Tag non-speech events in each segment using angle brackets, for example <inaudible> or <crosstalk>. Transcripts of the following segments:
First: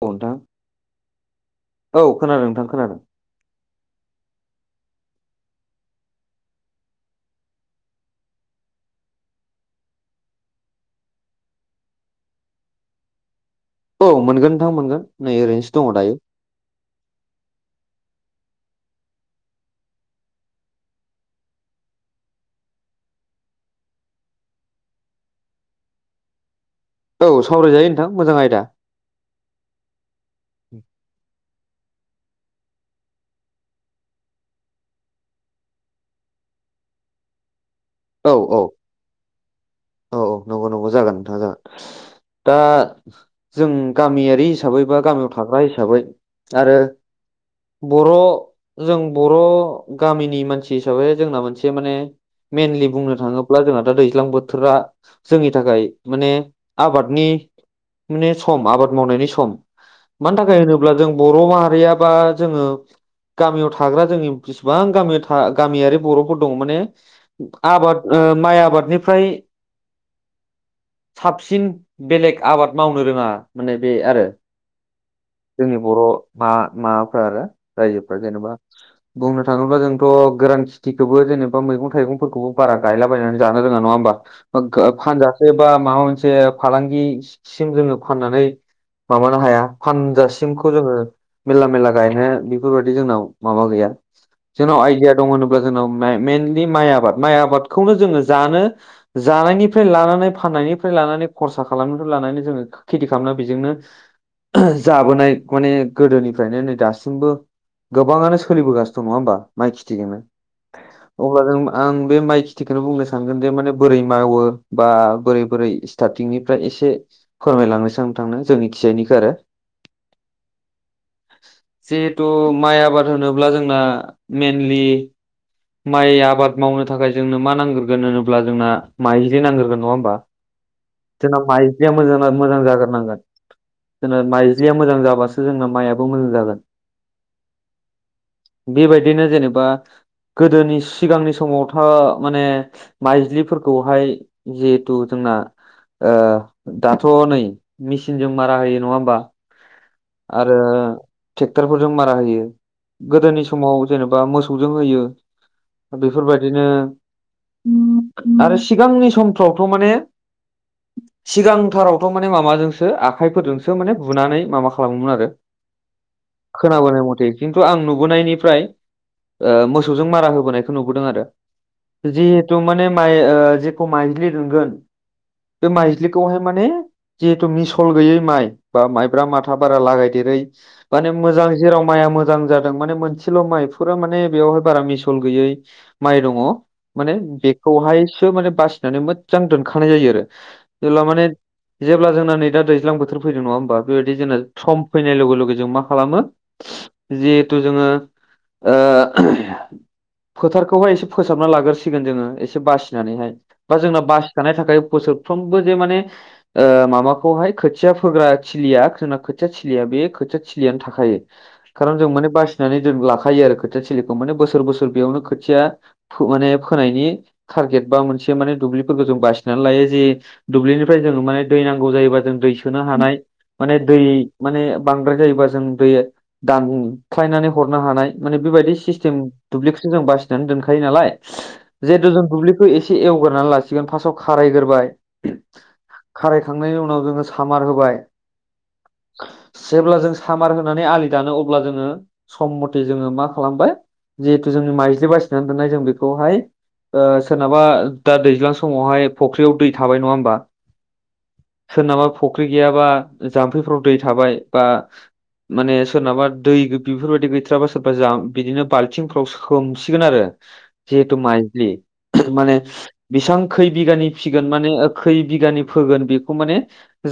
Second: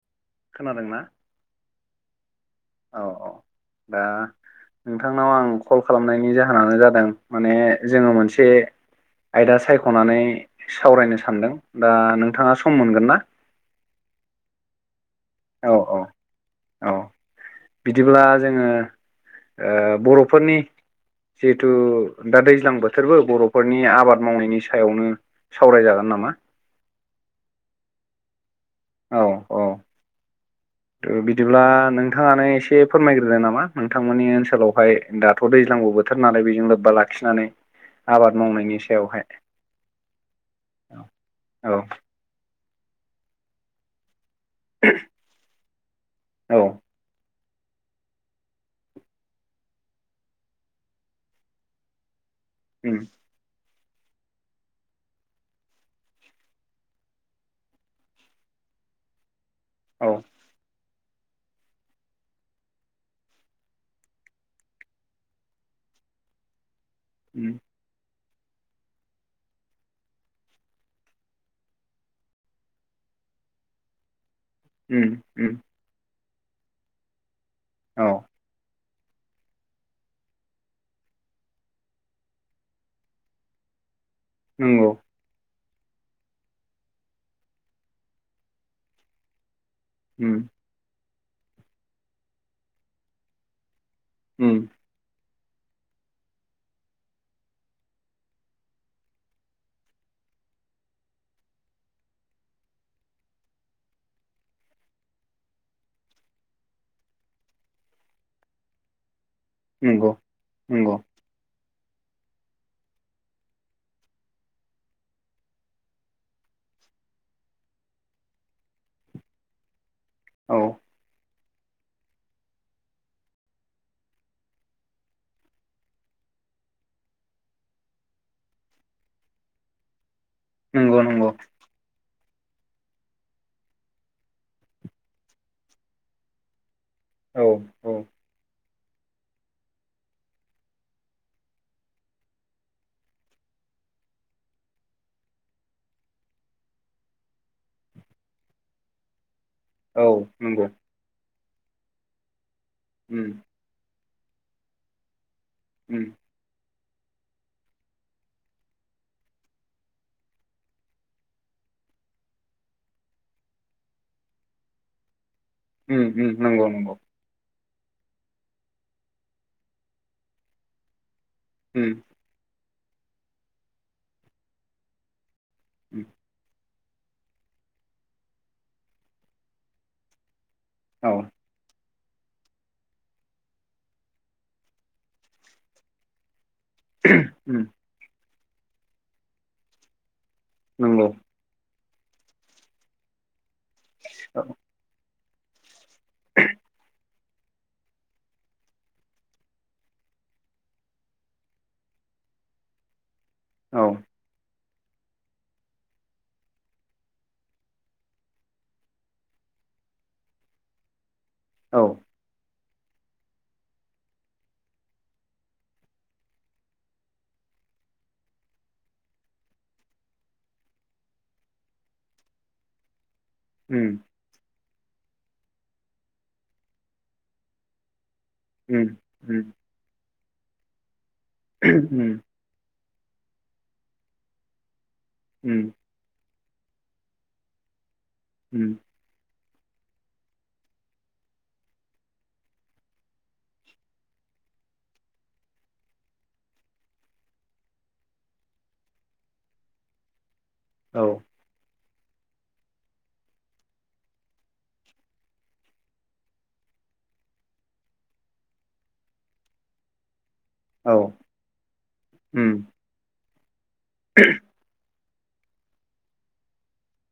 औ नोंथां खोनादोंना औ खोनादों नोंथां औ खोनादों। औ दा नोंथांनाव आं कल खालामनायनि जाहोनानो जादों माने जोङो मोनसे आयदा सायख'नानै सावरायनो सानदों दा नोंथाङा सम मोनगोन ना? औ मोनगोन नोंथां मोनगोन नै ओरैन्स औ दङ औ दायो। औ बिदिब्ला जोङो बर'फोरनि जिहेथु दा दैज्लां बोथोरबो बर'फोरनि आबाद मावनायनि सायावनो सावरायजागोन नामा? औ सावरायजायो नोंथां मोजां आयदा। औ औ। उ <inaudible> बिदिब्ला नोंथाङानो एसे फोरमायग्रो नामा नोंथांमोननि ओनसोलावहाय दाथ' दैज्लां बोथोर नालाय बेजों लोब्बा लाखिनानै औ आबाद औ मावनायनि सायावहाय औ औ नंगौ नंगौ जागोन नोंथाङ जागोन। औ दा जों गामियारि हिसाबै बा गामियाव थाग्रा हिसाबै औ आरो बर' जों बर' गामिनि मानसि हिसाबै जोंना मोनसे माने मेनलि उम बुंनो थाङोब्ला अब्ला जोंहा दा दैज्लां बोथोरा जोंनि थाखाय माने आबादनि माने सम आबाद मावनायनि सम औ मानि थाखाय होनो ब्ला जों बर' माहारिया बा जोङो गामियाव थाग्रा जोंनि बिसिबां गामियाव गामियारि बर'फोर दङ माने उम आबाद ओ माइ आबादनिफ्राय साबसिन बेलेग आबाद मावनो रोङा माने बे आरो। उम उम। जोंनि बर' मा माबाफ्रा आरो औ रायजोफ्रा जेनेबा बुंनो थाङोब्ला जोंथ' गोरान खेथिखौबो जेनेबा मैगं थाइगं फोरखौबो बारा गायलाबायनानै जानो रोङा नङा होमबा। ओ गो नंगौ फानजा एबा माबा मोनसे फालांगि सिम जोङो फाननानै माबानो हाया। उम फानजासिमखौ जोङो मेरला मेरला गायनो बेफोरबायदि जोंनाव माबा गौया। उम जोंनाव आइडिया दं होनोब्ला जोंनाव मे मेनलि माइ आबाद। माइ आबादखौनो जोङो जानो जानायनिफ्राय लानानै फाननायनिफ्राय लानानै खरसा खालामनायनिफ्राय लानानै जोङो खेथि खालामना बेजोंनो जाबोनाय अनेख गोदोनिफ्रायनो नै दासिमबो गोबाङानो सोलिबोगासिनो दं नङा होमबा माइ नंगौ खिथिजोंनो। नंगौ अब्ला जों मा आं बे माइ खिथिखौनो बुंनो सानगोन जे माने बोरै मावो बा बोरै बोरै स्टारटिंनिफ्राय एसे फोरमायलांनोसां नोंथांनो जोंनि खिजाइनिखौ आरो। औ जिहेथु माइ आबाद होनोब्ला जोंना मइेनलि माइ आबाद मावनो थाखाय जोंनो मा नांग्रोगोन होनोब्ला जोंना माइज्लि नांग्रोगोन नङा होमबा। नंगौ नंगौ जोंनाव माइज्लिया मोजांना मोजां जाग्रो नांगोन। जोंना माइज्लिया मोजां जाबासो जोंना माइआबो मोजां जागोन। औ औ। बेबायदिनो जेनेबा गोदोनि सिगांनि समावथ' माने माइज्लिफोरखौहाय जिहेथु जोंना ओ दाथ' नै मिसिनजों मारा होयो नङा होमबा। औ आरो नंगौ ट्रेक्टरफोरजों मारा होयो उम गोदोनि समाव जेनेबा मोसौजों होयो। ओ उम बेफोरबा बिदिनो आरो सिगांनि समफ्रावथ' माने सिगांथारावथ' माने माबाजोंसो आखाइफोरजोंसो माने बुनानै माबा खालामोमोन आरो। उम उम नंगौ नंगौ खोनाबोनाय मथे खिन्थु आं नुबोनायनिफ्राय ओ मो सौजों मारा होबोनायखौ नुबोदों आरो। उम। जिहेथु माने माइ ओ जेखौ माइज्लि दोनगोन बे उम माइज्लिखौहाय माने जिहेथु मिसल गैयै माइ बा माइब्रा माथा बारा लागायदेरै औ माने मोजां जेराव माइया मोजां जादों माने मोनसेल' माइ फुरा माने बेवहाय बारा मिसल गैयै माइ दङ। माने उम बेखौहाय बो माने बासिनानै मोजां दोनखानाय जायो आरो। जेब्ला नंगौ माने जेब्ला जोंना नै दा दैज्लां बोथोर फैदों नङा होमबा, बेबायदि जोंना औ सम फैनाय लोगो लोगो जों मा खालामो जिहेथु जोङो ओ फोथारखौहाय एसे फोसाबना लाग्रोसिगोन जोङो एसे बासिनानैहाय बा औ जोंना बा सि थाखाय बोसोरफ्रोमबो जे माने ओ मामाखौहाय खोथिया फोग्रा थिलिया जोंना खोथिया थिलिया बे खोथिया थिलियानो थाखायो। औ खारन जों माने बासिनानै जों लाखायो आरो खोथिया थिलिखौ। माने बोसोर बोसोर बेयावनो खोथिया थु माने फोनायनि टारगेट बा मोनसे माने दुब्लिफोरखौ जों बासिनानै लायो जे दुब्लिनिफ्राय जोंङो माने दै नांगौ जायोबा जों दै सोनो हानाय। माने दै उम माने बांद्राय जायोबा जों दै दानख्लायनानै हरनो हानाय। माने बेबायदि उम सिस्टिम उम दुब्लिखौसो जों बासिनानै दोनखायो नालाय जिहेतु उम जों दुब्लि खौ एसे एवगोरनानै लासिगोन फार्स्टआव खारायग्रोबाय उम खारायखांनायनि उनाव जोङो सामार होबाय। ओ। जेब्ला जों सामार होनानै आलि दानो। अब्ला जोङो सम मथे जोङो मा खालामबाय जिहेथु जोंनि माइजलि बासिनानै दोननाय जों बेखौहाय सोरनाबा दा दैज्लां समावहाय फख्रियाव दै थाबाय नङा होमबा। औ। सोरनाबा फुख्रि गैयाबा जाम्फैफ्राव दै थाबाय बा माने सोरनाबा दै बेफोरबायदि गैथाराबा सोरबा जा बिदिनो बालथिंफोरावव ससिगोन आरोे औ जिहुथे माइज्लि मान उम बेबां खै बिघानि फिगोन। माने खै बिघानि फोगोन। बेखौ माने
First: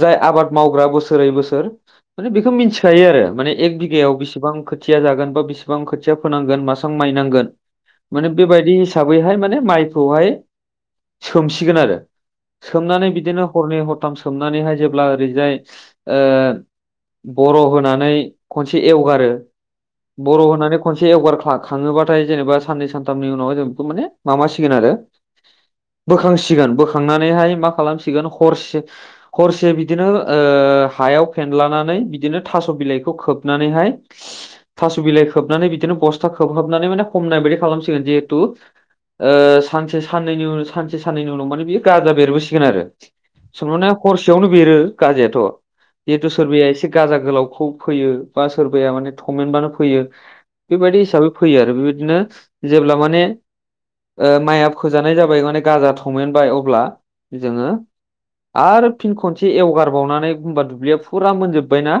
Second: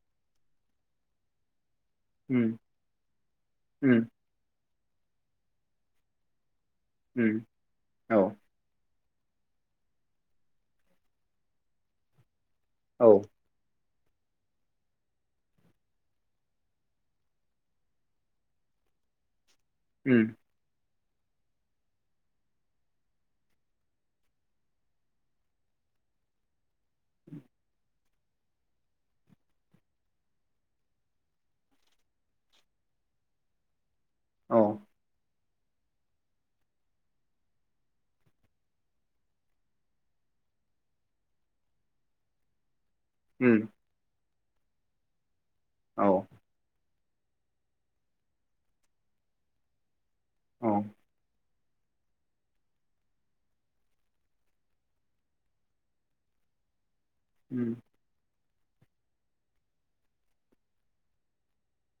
जाय आबाद मावग्रा बोसोरै बोसोर माने बेखौ उम मिथिखायो आरो। माने एक उम बिघायाव बेसेबां खोथिया जागोन बा बेसेबां खोथिया फोनांगोन मास उम नांगोन औ माने बे बायदि हिसाबैहाय माने माइखौहाय सोमसिगोन आरो। सोमनानै औ बिदिनो हरनै हरथाम सोमनानैहाय जेब्ला ओरैजाय बर' होनानै खनसे एवगारो। उम बर' होनानै खनसे एवगार खाङोबाथाय जेनेबा साननै सानथामनि उनाव जों बेखौ माने माबासिगोन आरो बोखांसिगोन बोखांनानैहाय मा खालामसिगोन हरसे हरसे बिदिनो हायाव फेनलानानै बिदिनो थास' बिलाइखौ खोबनानैहाय औ थास' बिलाइ खोबनानै बिदिनो बस्था खोबहाबनानै माने हमनाय बायदि खालामसिगोन जिहेतु सानसे साननैनि उनाव सानसे साननैनि उनाव माने बियो गाजा बेरबोसिगोन आरो। उम सोंबाना हरसेयावनो बेरो गाजियाथ' औ जिहेथु सोरबाया एसे गा गोलावखौ फैयो बा सोरबाया माने थमेनबानो फैयो। बेबायदि हिसाबै फैयो आरो। बे बायदिनो जेब्ला माने माइया फोजानाय जाबाय माने गाजा थमेनबाय अब्ला जोङो उम आरो फिन खनसे एवगारबावनानै हखबा दुब्लिया फुरा मोनजोब्बायना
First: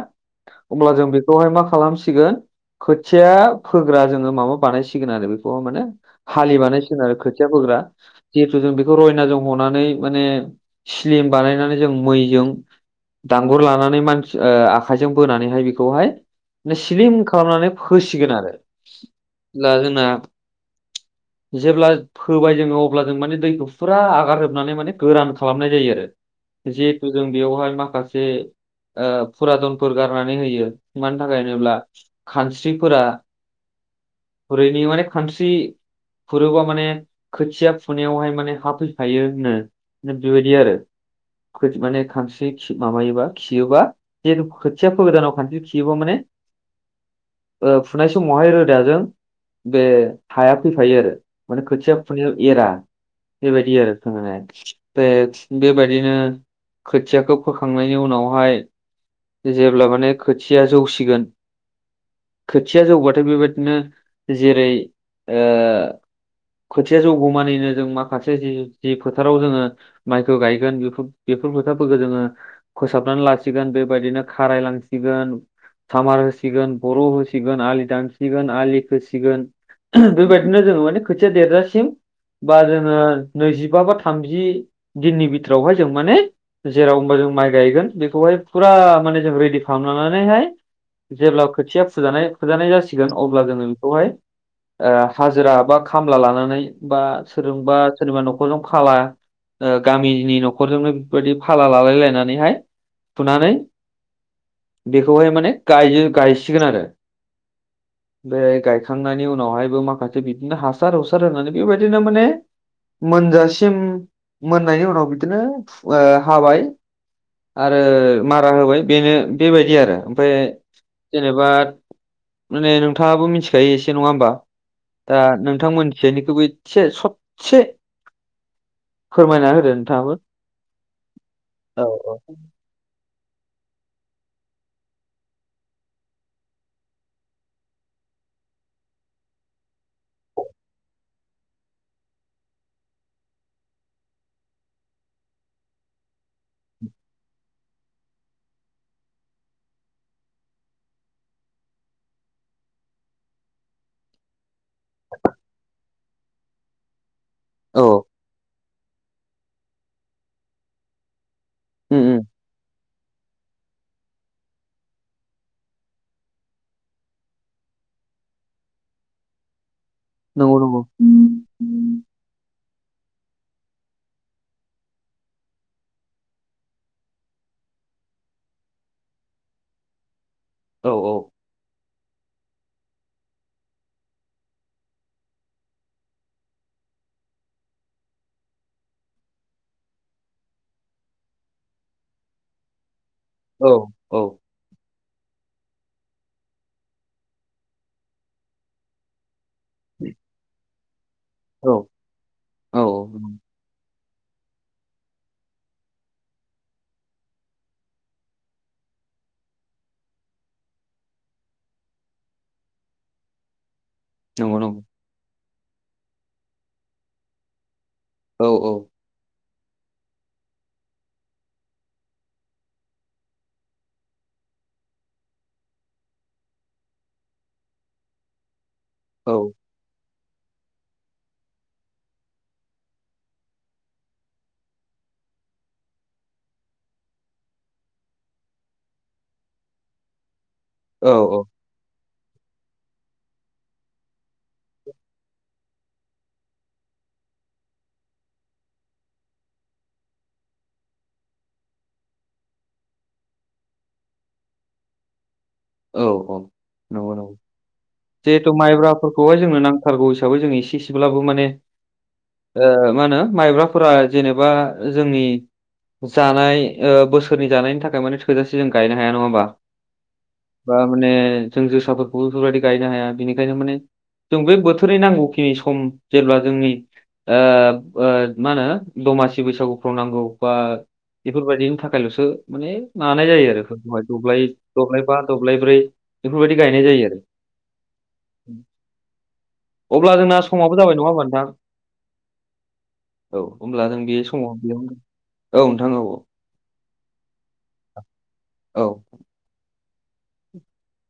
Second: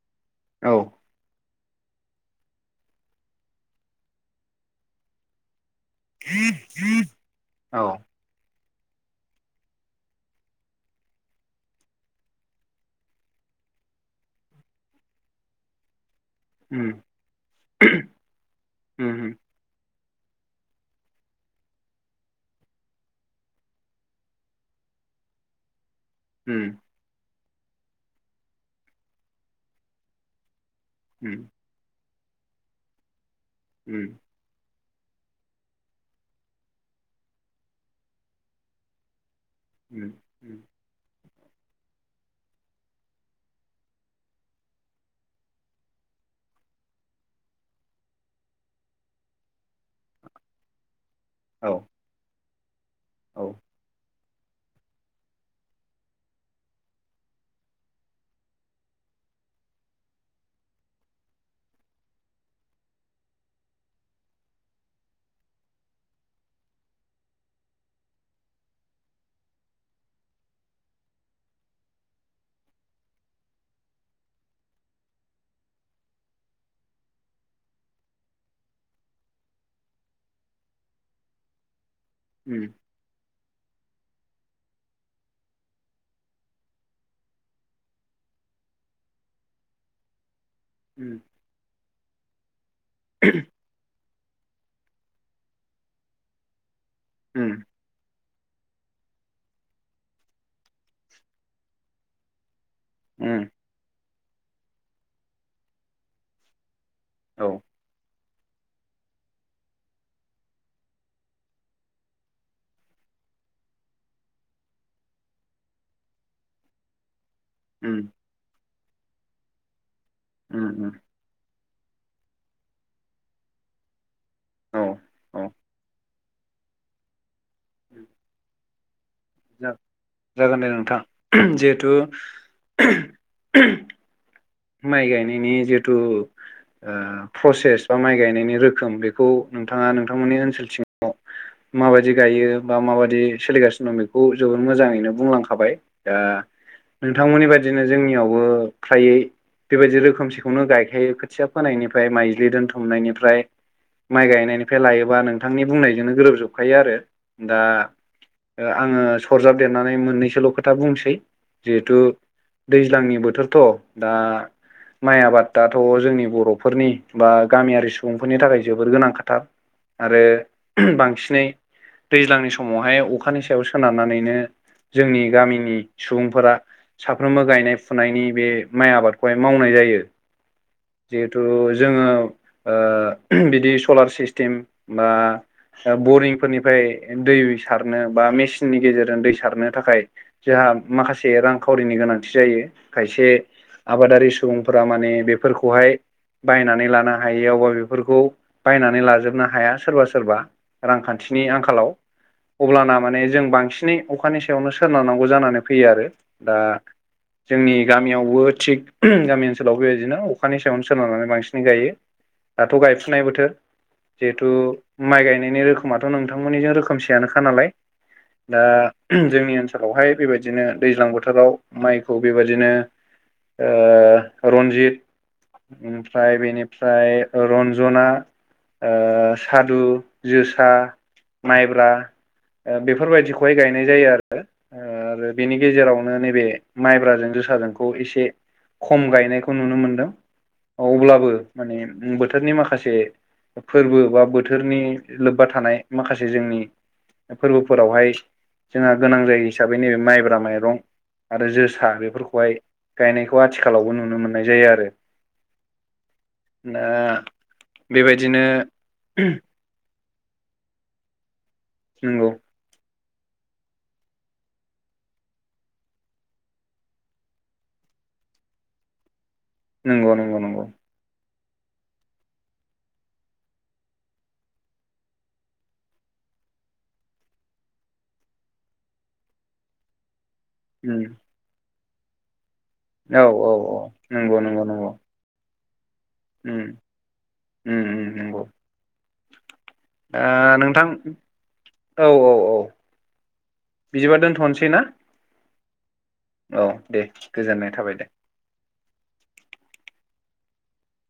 हब्ला जों बेखौहाय मा खालामसिगोन खोथि खोथिया फोग्रा जोङो माबा बानायसिगोन आरो बेखौ माने हालि बानायसिगोन आरो। खोथि खोथिया फोग्रा औ औ जिहेतु जों बेखौ रयनाजों हनानै माने स्लिम बानायनानै जों मैजों दांगुर लानानै मानसि आखाइजों बोनानैहाय बेखौहाय उम स्लिम खालामनानै फोसिगोन आरो। उम दा जोंना जेब्ला फोबाय जोङो अब्ला जों माने दैखौ फुरा आगारजोबनानै माने गोरान खालामनाय जायो आरो। उम जिहेथु जों बेयावहाय माखासे फुरादनफोर गारनानै होयो। मानि थाखाय उम होनोब्ला खानस्रिफोरा ओ। खुरैनि। माने खानस्रि खुरोबा माने खोथिया फुनायावहाय माने हा फैफायो होनो उम बे बायदि उम आरो। माने खानस्रि माबायोबा खियोबा जिहेथु खोथिया गोदानाव खानस्रि खियोब्ला माने फुनाय समावहाय रोदाजों बे हाया फैफायो आरो माने औ खोथिया फुनो एरा। बे औ बायदि आरो। बे बायदिनो खोथियाखौ फोखांनायनि उनावहाय जेब्ला माने खोथिया जौसिगोन खोथिया जौबाथाय बे बायदिनो जेरै- खोथिया जौगौमानिनो जों माखासे जि फोथाराव जोङो माइखौ गायगोन। बेफोर बेफोर फोथारफोरखौ जोङो फोसाबनानै लासिगोन। बे बायदिनो खाराइलांसिगोन, सामार होसिगोन, बर' होसिगोन आलि दानसिगोन आलि खोसिगोन। बे बायदिनो जोङो माने खोथिया देरजासिम बा उम जोङो नैजिबा बा थामजि दिननि बिथोरावहाय जों माने जेराव होमबा जों माइ गायगोन बेखौहाय फुरा माने जों रेडि खालामनानैहाय उम जेब्ला खोथिया फुजानाय-फुजानाय जासिगोन अब्ला जोङो बेखौहाय ओ हाजिरा बा खामला लानानै बा उम सोरजोंबा सोरनिबा न'खरजों फाला गामिनि न'खरजोंनो बेबायदि फाला लालायलायनानैहाय उम फुनानै बेखौहाय माने गायसिगोन आरो। औ बे गायखांनायनि उनावहायबो माखासे बिदिनो हासार हुसार होनानै बेबायदिनो माने मोनजासिम मोननायनि उनाव बिदिनो हाबाय। आरो उम मारा होबाय बेनो बेबायदि आरो ओमफ्राय उम उम। जेनेबा माने नोंथाङाबो मिथिखायो एसे नङा होमबा? औ दा औ नोंथांमोनथियानिखौबो एसे सदसे <inaudible> होदो नोंथाङाबो जागोन दे नोंथां औ जिहेथु औ माइ गायनायनि जिहेतु प्रसेस बा माइ गायनायनि रोखोम बेखौ नोंथाङा नोंथांमोननि ओनसोलथिं माबायदि गायो बा माबायदि सोलिगासिनो दं बेखौ जोबोर मोजाङैनो बुंलांखाबाय। दा नोंथांमोननि बायदिनो जोंनियावबो फ्रायै बेबायदि रोखोमसेखौनो गायखायो खोथिया फोनायनिफ्राय माइज्लि दोनथुमनायनिफ्राय माइ गायनायनिफ्राय लायोबा नोंथांनि बुंनायजोंनो गोरोबजोबखायो आरो दा औ आङो सरजाबदेरनानै मोननैसोल' खोथा बुंसै जिहेथु उम दैज्लांनि बोथोरथ' दा माइ आबादाथ' जोंनि बर'फोरनि बा गामियारि सुबुंफोरनि थाखाय जोबोर गोनां खाथार। नंगौ नंगौ आरो बांसिनै दैज्लांनि समावहाय अखानि सायाव सोनारनानैनो जोंनि गामिनि सुबुंफोरा साफ्रोमबो गायनाय फुनायनि बे माइ आबादखौहाय मावनाय जायो औ औ औ जिहेथु थ' जोङो ओ बिदि सलार सिस्टेम बा बरिंफोरनिफ्राय दै सारनो बा मेचिननि गेजेरजों दै सारनो थाखाय जोंहा माखासे रांखावरिनि गोनांथि जायो खायसे औ आबादारि सुबुंफोरा माने बेफोरखौहाय बायनानै लानो हायियावबा बेफोरखौ बायनानै लाजोबनो ह हाया सोरबा सोरबा रांखान्थिनि आंखालाव अब्लाना माने जों बांसिनै अखानि सायावनो सोनारनांगौ जानानै फैयो आरो दा जोंनि गामियावबो थिग गामि ओनसोलाव बेबायदिनो अखानि सायावनो सोनारनानै बांसिन गायो। दाथ' गायफुनाय बोथोर। जिहेथु नंगौ नंगौ माइ गायनायनि रोखोमाथ' नोंथांमोननिजों रोखोमसेयानोखा नालाय। औ दा जोंनि ओनसोलावहाय बेबायदिनो दैज्लां बोथोराव माइखौ बेबायदिनो ओ रन्जित ओमफ्राय बेनिफ्राय रन्जना, औ सादु जोसा, माइब्रा बेफोरबायदिखौहाय गायनाय जायो आरो। आरो बेनि गेजेरावनो नैबे माइब्राजों जोसाजोंखौ एसे खम गायनायखौ नुनो मोनदों। औ अब्लाबो माने बोथोरनि माखासे फोरबो बा बोथोरनि लोब्बा थानाय माखासे जोंनि फोरबोफोरावहाय जोंहा गोनां जायो हिसाबै नैबे माइब्रा माइरं आरो जोसा बेफोरखौहाय गायनायखौ आथिखालावबो नुनो मोननाय जायो आरो। औ औ दा नंगौ, नंगौ बेबायदिनो जिहेथु माइब्राफोरखौहाय जोंनो नांगौ खारग हिसाबै जों इसे एसेब्लाबो माने नंगौ मा होनो माइब्राफोरा जेनेबा जोंनि जानाय बोसोरनि जानायनि थाखाय माने थोजासे जों गायनो हाया नङा होमबा? नंगौ नंगौ नंगौ। बा माने जों जोसाफोरखौ बेफोरबायदि गायनो हाया बेनिखायनो माने जों बे बोथोरै नांगौखिनि सम जेब्ला जोंनि ओ मा होनो दमासि बैसागुफ्राव नांगौ। बा उम बेफोरबायाददिनि थाखायल'सो माने औ नानाय औ जायो आरो औ दब्लाय नंगौ नंगौ नंगौ दब्लाय दब्लायब्रै उम आरो। उम उम नंगौ। अब्ला दा जोंना समाबो जाबाय नोंथां नङा होमबा नोंथां? औ औ औ हब्ला जों बिदिबा बे समाव दोनथ'नोसै ना बेयाव औ नोंथां औ। औ दे गोजोननाय थाबाय दे। औ। उ <inaudible>